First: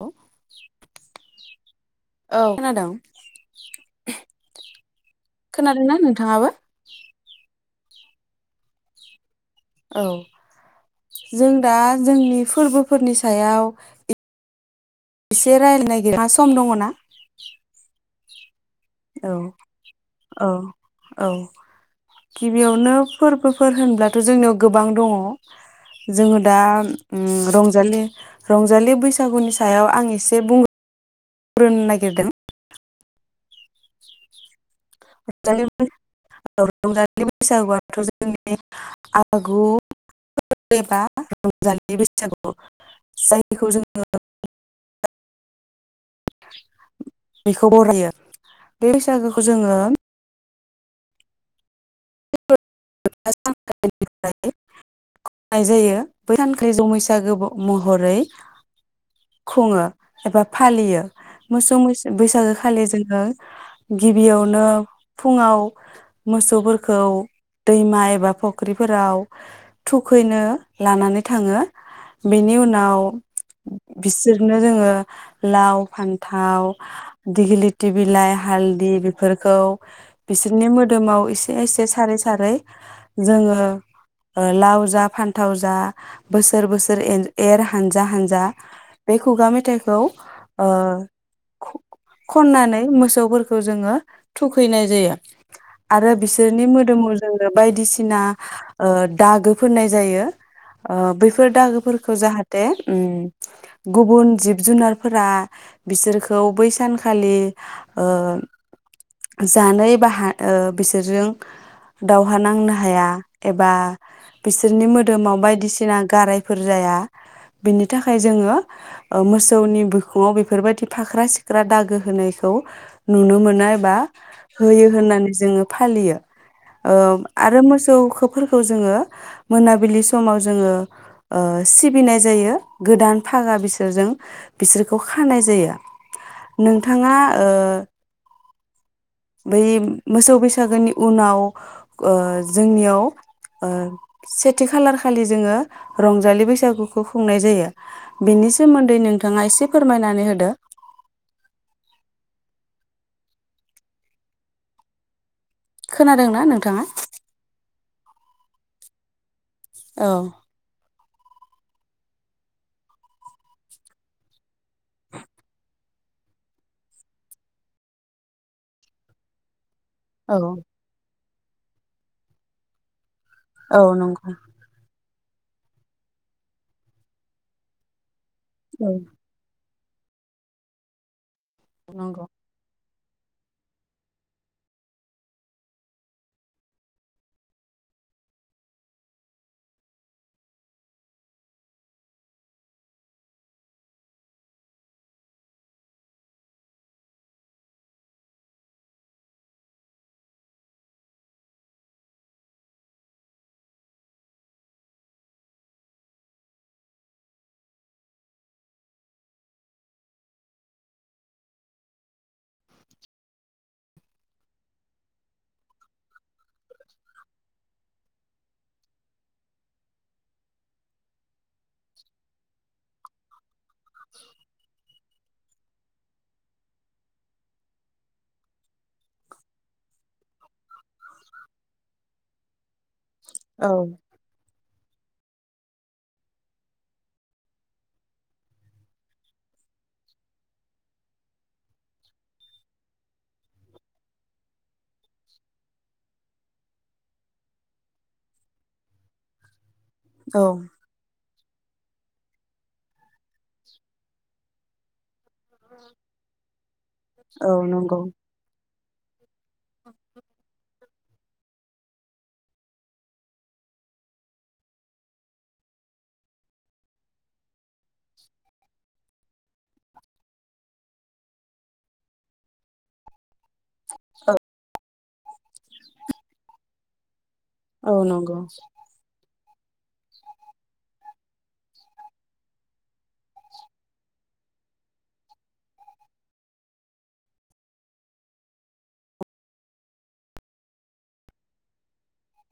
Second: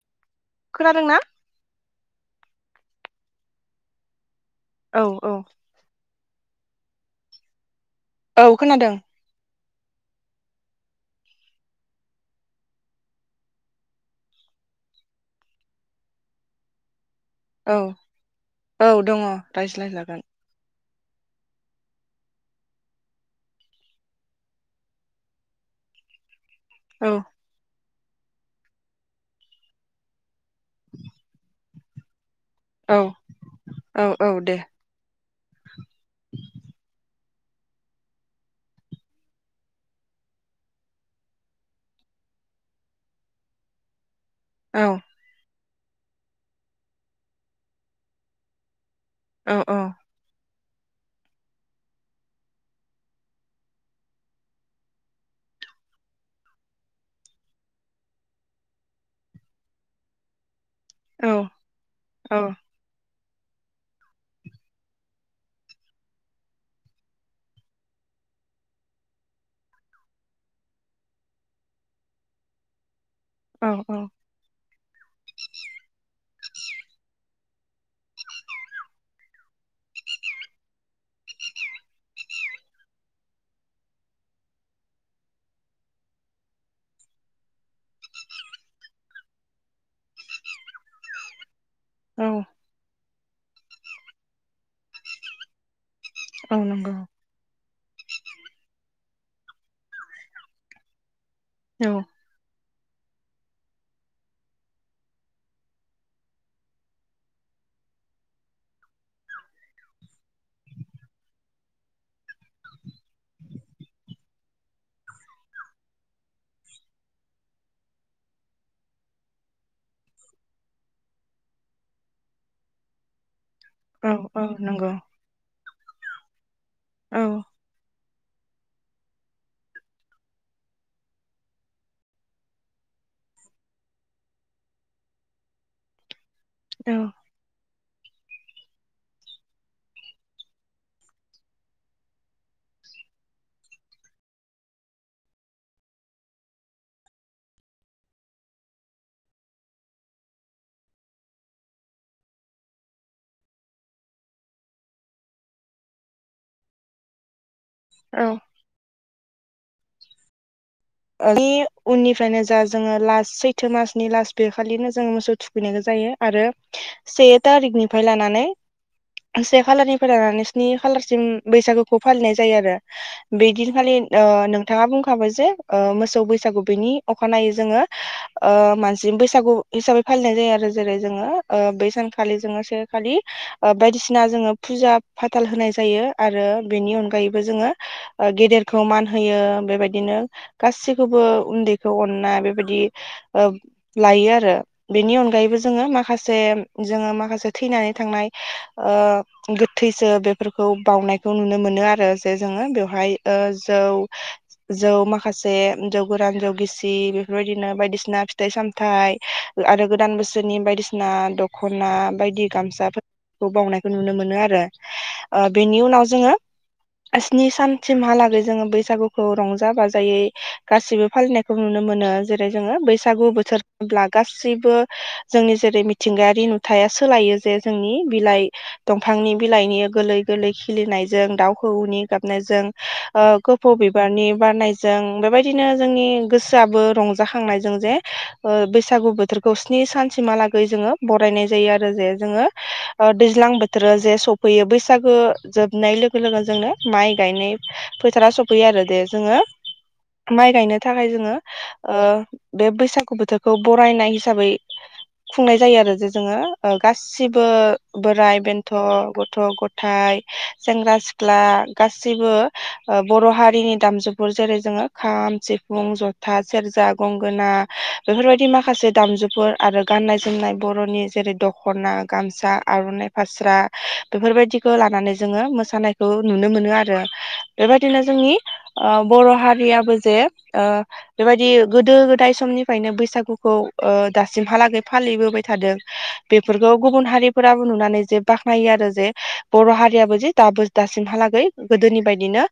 औे। खोनादोंना? खोनादोंं? औ औ खोनादोंना नोंथाङाबो? [unintelligible] औ खोनादों। औ जों दा जोंनि फोरबोफोरनि सायाव एसे रायज्लायनो नागिरो मा सम दङ ना? औ। औ दङ रायज्लायजागोन। औ औ गिबियावनो फोरबोफोर होनब्लाथ' जोंनियाव गोबां दङ जोङो दा औ उम्म रंजालि रंजालि बैसागुनि सायाव आं एसे बुं रुन नागिरदों औ। औ औ दे। [unintelligible] औ [unintelligible] बे बैसागुआथ' जोंनि आगु एबा रंजालि बैसागु जायखौ जोङो औ। बेखौ बरायो बे बैसागोखौ औ जोङो औ [inaudible] खुंनाय नाय जायो ब सानखालि जों बैसागो महरै खुङो एबा फालियो औ मोसौ औ बैसागो खालि जोङो गिबियावनो फुङाव मोसौफोर खौ दैमा एबा फुख्रिफोराव थुखैनो लानानै थाङो। बेनि उनाव औ बिसोरनो जोङो लाव फान्थाव दिगिलिथि बिलाइ हालदि बेफोरखौ बिसोरनि मोदोमाव एसे एसे एसे सारै सारै जोङो लाव जा फान्थाव जा बोसोर बोसोर एर हानजा हानजा बे खुगा मेथाइखौ ओ औ खननानै मोसौ फोरखौ जोङो थुखैनिय जायो। आरो औ बिसोरनि नंगौ मोदोमाव जोङो बायदिसिना ओ दागो फोननाय जायो ओ बेफोर फोर औ दाहोफोरखौ जाहाथे दे गुबुन जिब जुनारफोरा बिसोरखौ बै सानखालि ओ जानाय बा बिसोरजों दावहा नांनो हाया एबा बिसोरनि मोदोमाव बायदिसिना गारायफोर जाया बिनि थाखाय जोङो मोसौनि बिखुङाव बेफोरबायदि फाख्रा सिख्रा दागो होनायखौ नुनो मोनो। बा औ औ होयो नंगौ होननानै जोङो फालियो। औ आरो मोसौखोबो फोरखौ जोङो मोनाबिलि समाव जोङो ओ सिबिनाय जायो गोदान फागा बिसोरजों बिसोरखौ खानाय जायो नोंथाङा ओ बै मोसौ बेैस बैसागोनि उनाव ओ जोंनियाव ओ सेथि खालार खालि जोङो रंजालि बैसागुखौ खुंनाय जायो बेनि सोमोन्दै नोंथाङा एसे फोरमायनानै होदो खोनादोंना नोंथाङा औ औ [inaudible] उननिफ्रायनो जा जोङो लास सैथो मासनि लास बे खालिनो जोङो मोसौ थुखैनायबो जायो आरो से थारिखनिफ्राय लानानै [unintelligible] से खालारनिफ्राय औ लानानै स्नि खालारसिम बैसागुखौ फालिनाय जायो आरो‌। औ बेदिनखालि ओ नंगौ नोंथाङा बुं खाबाय जे ओ मोसौ बैसागु बेनि अखानायै जोङो ओ औ मानसिम बैसागु हिसाबै फालिनाय जायो आरो जेरै जोङो ओ बै सानखालि जोङो खालि ओ बायदिसिना जोङो फुजा फाथाल होनाय जायो आरो बेनि अनगायैबो जोङो ओ गेदेरखौ मान होयो बेबायदिनो गासिखौबो उन्दैखौ अननाय बेबायदि ओ लायो आरो बेनि अनगायैबो जोङो माखासे जोङो माखासे थैनानै थांनाय ओ गोथैसो बेफोरखौ बावउनायखौ नुनो मोनो आरो जे जोङो बेवहाय ओ जौ जौ मा माखासे जौ गोरान जौ गिसि बेफोरबायदिनो बायदिसिना फिथाइ सामथाइ ओ आरो गोदान बोसोरनि बायदिसिना दख'ना बायदि गामसाफोरखौ बावनायखौ नुनो मोनो आरो ओ बेनि उनाव जोङो स्नि सानसिमहालागै जोङो बैसागुखौ रंजा बाजा जायै गासिबो फालिनायखौ नुनो मोनो जेरै जोङो बैसागु बोथोर होनब्ला गासैबो जोंनि जेरै मिथिंगायारि नुथाया सोलायो जे जोंनि बिलाइ दंफांनि बिलाइनि गोलै गोरलै खिलिनायजों दाउ खौवौनि गाबनायजों ओ खोफौ औ बिबारनि बारनाय जों बेबायदिनो जोंनि गोसोआबो रंजाखांनायजों जे ओ बैसागु बोथोरखौ स्नि सानसिमहालागै जोङो बरायनाय जायो आरो जे जोङो ओ दैज्लां बोथोरा जे सफैयो बैसागो जोबनाय लोगो लोगो जोंनो माइ गायनाय फोथारा सफैयो आरो जे जोङो औ माइ गायनो थाखाय जोङो ओ बे बैसाग गु बोथोरखौ बरायनाय हिसाबै [inaudible] खुंनाय जायो आरो जे जोङो ओ गासिबो औ नंगौ बोराय बेन [inaudible] गथ' गथाय सेंग्रा- सिख्ला गासिबो ओ बर' हारिनि दामजोब [inaudible] जेरै जोङो खाम सिफुं ज'था सेरजा गंगोना बेफोरबायदि माखासे दामजुफोर आरो गान्नाय जोमनाय बर'नि जेरै दख'ना गामसा आरननाइ फा स्रा [unintelligible] बेफोरबायदिखो लानानै जोङो मोसानायखौ नुनो मोनो आरो औ बेबायदिनो जोंनि नंगौ बर' हारियाबो जे ओ बेबायदि गोदो गोदाय समनिफ्रायनो बैसागुखौ ओ दासिमहालागै फालिबोबाय थादों बेफोरखौ गुबुन हारिफोराबो नुनानै जे बाख्नायो आरो जे बर' हारियाबो जे दाबो दासिमहालागै गोदोनि बायदिनो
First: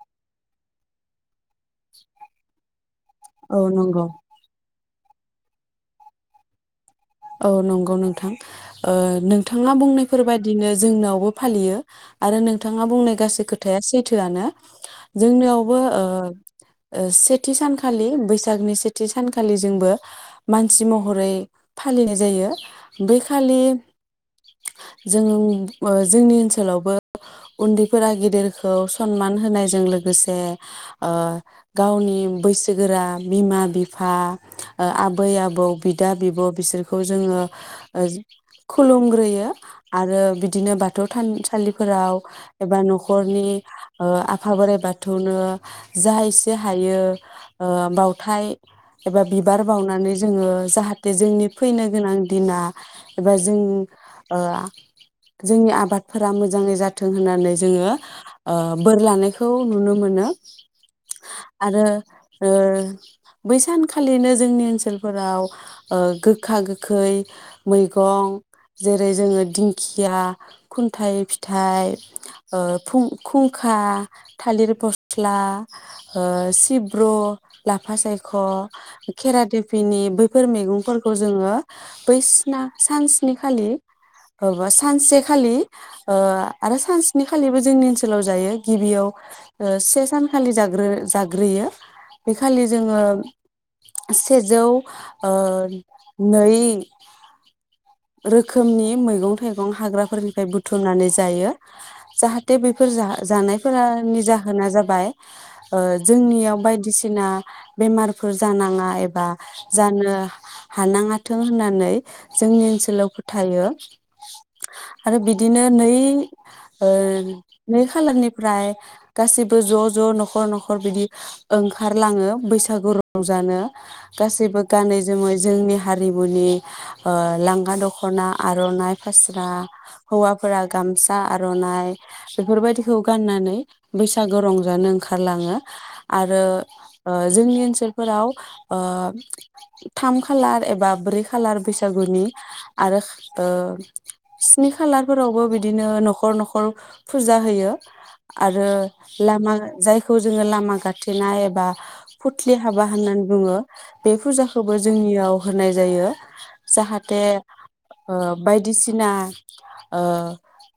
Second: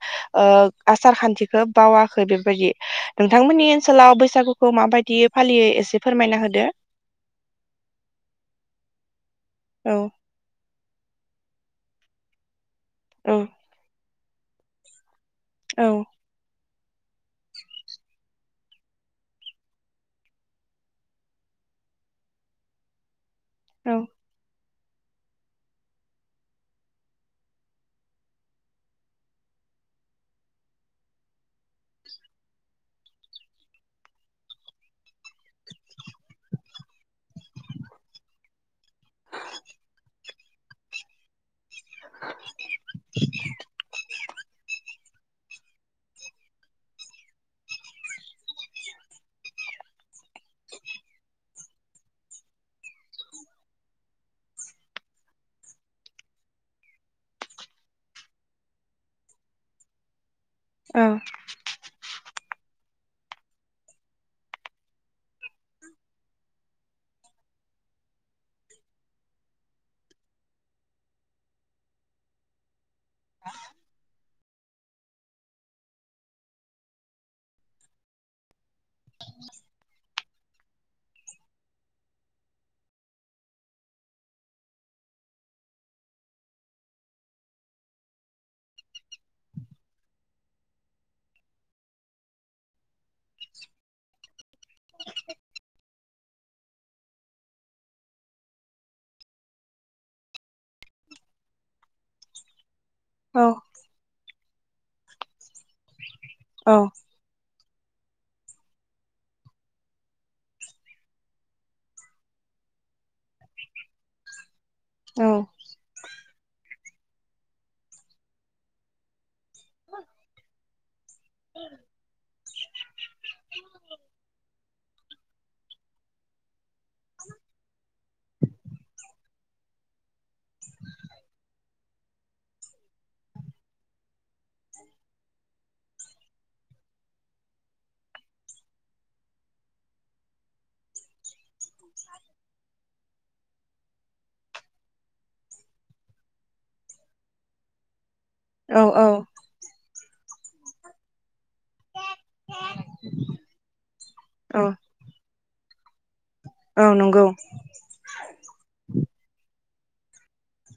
ओ आसार खान्थिखो बावाखो बेबायदि औ नोंथांमोननि नंगौ ओनसोलाव बैसागुखौ माबाय- दि फालियोै एसे फोरमायना होदो औ नंगौ नोंथां ओ नों नोंथाआ औ बुंनायफोर बायदिनो जोंनाव फालियो आरो नोंथाङा बुंनाय औ गासै खोथाया सैथो। सैथोआनो। जोंनियावबो औ ओ सेथि सानखालि बैसागनि सेथि सानखालि जोंबो मानसि महरै फालिनाय जायो। बै खालि औ जों जोंनि ओनसोलावबो उन्दैफोरा गेदेरखौ सनमान होनायजों लोगोसे गावनि बैसोगोरा बिमा, बिफा, आबै, आबौ, बिदा, बिब' बिसोरखौ जोङो खुलुमग्रोयो आरो बिदिनो बाथौ थानसालि फोराव एबा न'खरनि आफा बोराइ बाथौनो जा एसे हायो बावथाय एबा बिबार बावनानै जोङो जाहाथे जोंनि फैनो गोनां दिना एबा जों जोंनि आबादफोरा मोजाङै जाथों होननानै जोङो बोर लानायखौ नुनो मोनो। आरो ओ बैसानखालिनो जोंनि ओनसोलफोराव ओ - गोखा गोखै मैगं जेरै जोङो दिंखिया खुन्थाइ फिथाइ, खुंखा, थालिर फस्ला, सिब्रु, लाफा सायख', खेरा देफिनि बैफोर मैगं खौ जोङो बैसिना सान सनि खालि बा सानसेखालि आरो सान सनि खालिबो जोंनि ओनसोलाव जायो गिबियाव से सानखालि ज जाग्रोयो बे खालि जोङो सेजौ नै रोखोमनि मैगं थाइगं हाग्राफोरनिफ्राय बुथुमनानै जायो जाहाथे बे फोर जा औ जानायफोरा निजा। होना जाबाय ओ जोंनियाव बायदिसिना बेमारफोर जानाङा एबा जानो हानाङाथों होननानै जोंनि ओनसो सोलाव फोथायो आरो औ बिदिनो नै ओ नै खालारनिफ्राय गासिबो ज' ज' न'खर न'खर बिदि ओंखारलाङो बैस सागु रंजानो गासैबो गानै जोमै जोंनि हारिमुनि ओ लां गा दख'ना आर'नाइ फास्रा हौवाफोरा गामसा आर'नाइ बेफोर बायदिखौ गाननानै बैसागु रंजानो ओंखारलाङो आरो ओ जोंनि ओनसोलफोराव ओ थाम खालार एबा ब्रै खालार बैसागुनि आरो ओ स्नि खालारफोरावबो बिदिनो न'खर न'खर फुजा होयो। आरो औ लामा जायखौ जोङो लामा गाथेनाय बा फुथलि हाबा होननानै बुङो बे औ फुजाखौबो जोंनियाव होनाय जायो। औ जाहाथ दे नंगौ ओ बायदिसिना ओ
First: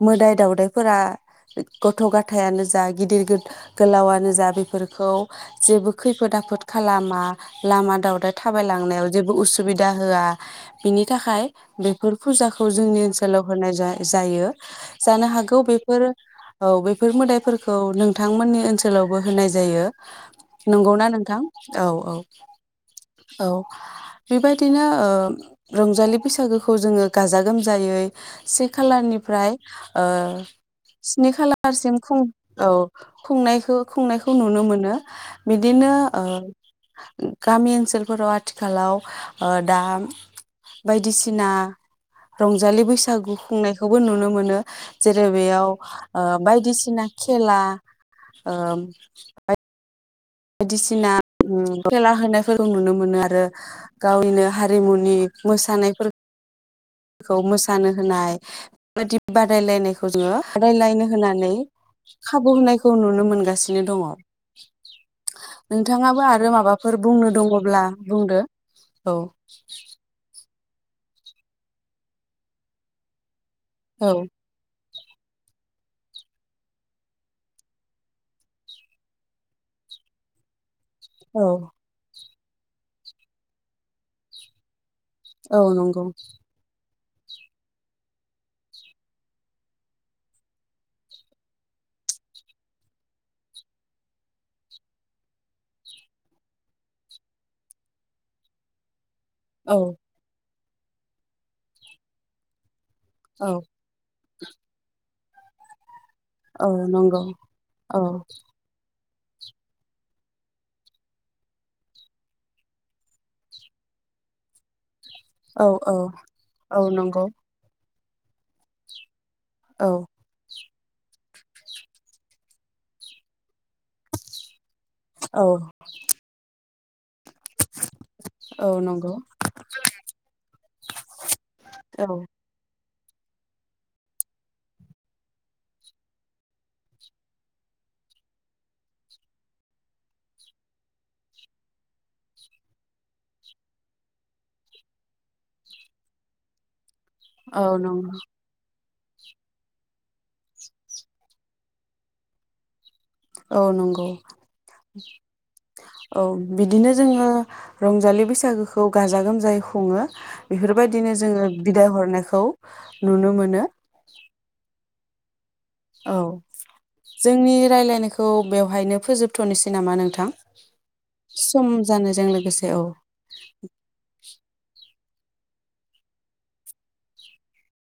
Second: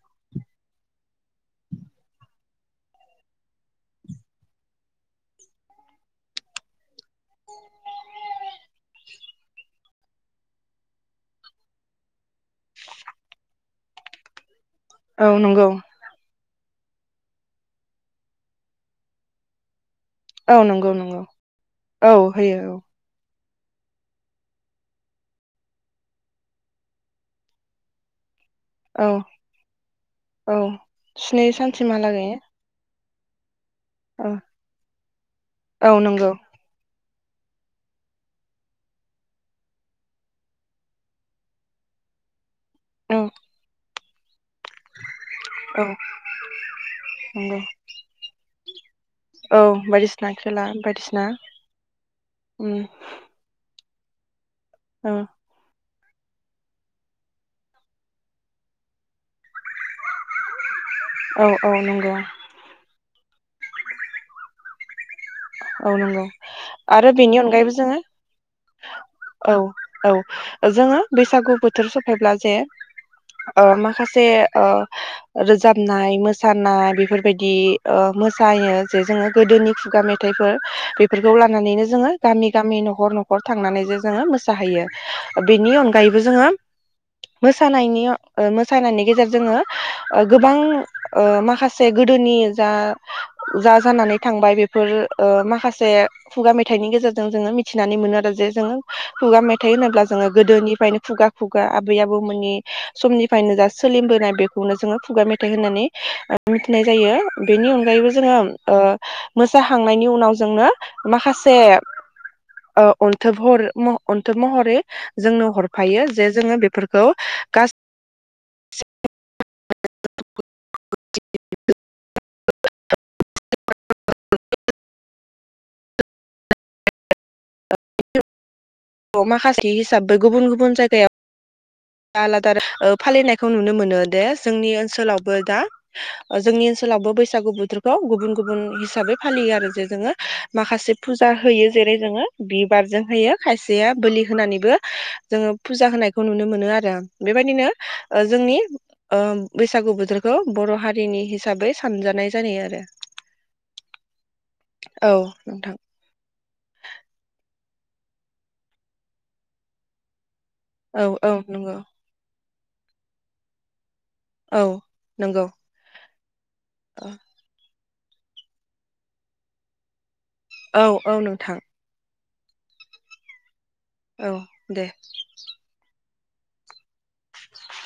मोदाय दावदायफोरा गथ' गथायानो जा गिदिर गो गोलावानो जा बेफोरखौ जेबो खैफोद आफोद खालामा लामा दावदाय थाबायलांनायाव जेबो उसुबिदा होआ बिनि थाखाय बेफोर फुजाखौ जोंनि ओनसोलाव होनाय जा जायो जानो औ हागौ नंगौ बेफोर औ बेफोर मोदायफोरखौ नोंथांमोननि ओनसोलावबो होनाय जायो। औ नंगौ नंगौ औ होयो औ औ बेबायदिनो ओ रंजालि बैसागोखौ जोङो गाजा गोमजायै से औ खालारनिफ्राय ओ औ स्नि खालारसिम खुं औ खुंनायखो औ खुंनायखौ नुनो मोनो औ बिदिनो ओ नंगौ गामि ओनसोलफोराव आथिखालाव ओ दा बायदिसिना रंजालि औ बैसागु खुंनायखौ बो नुनो मोनो जेरै बेयाव औ ओ बायदिसिना नंगौ खेला ओम औ बायदिस बायदिसिना उम खेला होनायफोरखौ उम नुनो मोनो आरो गावनिनो हा औ रिमुनि मोसानायफोर खौ मोसानो होनाय बेबायदि बादायलायनायखौ जोङो रायलायनो औ होनानै औ नंगौ खाबु होनायखौ नुनो मोन गासिनो दङ औ नोंथाङाबो नंगौ आरो माबाफोर आरो बुंनो बेनि अनगायैबो दङब्ला जोङो बुंदो औ। औ जोङो बैसागु बोथोर सफैब्ला जे ओ औ माखासे ओ रोजाबनाय मोसानाय बेफोरबायदि ओ मोसायो जे जोङो गोदोनि खुगा मे थायफोर बेफोरखौ लानानैनो जोङो गामि गामि न'खर न'खर थांनानै जे जोङो मोसाहैयो। औ बेनि नंगौ अनगायैबो जोङो मोसानायनि ओ मोसानायनि गेजेरजोंङो गोबां माखासे गोदोनि जा जा जानानै थांबाय बेफोर ओ माखासे खुगा मेथाइनि गेजेरजों जोङो मिथिनानै मोनो आरो जे जोङो खुगा मेथाइ औ होनोब्ला जोङो गोदोनि फ्रायनो खुगा खुगा आबै आबौमोननि औ समनिफ्रायनो जा सोलिबोनाय बेखौनो जोङो खुगा मेथ थाइ होननानै ओ औ मिथिनाय जायो नंगौ बेनि औ अनगायैबो जोङो ओ मोसा खांनायनि उनाव जोंनो माखासे ओ अन्थोब हर मह' अन्थोब महरै जोंनो औ औ हरफायो जे जोङो औ बेफोरखौ नंगौ गास [unintelligible] औ [unintelligible] औ। औ नंगौ [unintelligible] माखासे हिसाबै गुबुन गुबुन जायगायाव औ जाला थार ओ फालिनायखौ नुनो मोनो दे जोंनि ओनसोलावबो दा जोंनि ओनसोलावबो बैसागु बोथोरखौ गुबुन गुबुन हिसाबै फालियो आरो जे जोङो माखासे फुजा होयो जेरै जोङो बिबारजों होयो खायसेया बोलि होनानैबो जोङो फुजा होनायखौ नुनो मोनो आ रो। औ बेबायदिनो नंगौ ओ जोंनि ओ बैसागु बोथोरखौ बर' हारिनि हिसाबै सानजानाय जानाय आरो। औ नंगौ औ नोंथां औ बिदिनो जोङो रंजालि बैसागोखौ गाजा गोमजायै खुङो। औ बेफोरबायदिनो औ जोङो नंगौ बिदाय हरनायखौ नुनो मोनो। औ नंगौ। औ। जोंनि रायलाय नोखौ बेवहायनो फोजोबथ'नोसै नामा नोंथां? औ औ नोंथां। गोसे औ औ दे। [inaudible]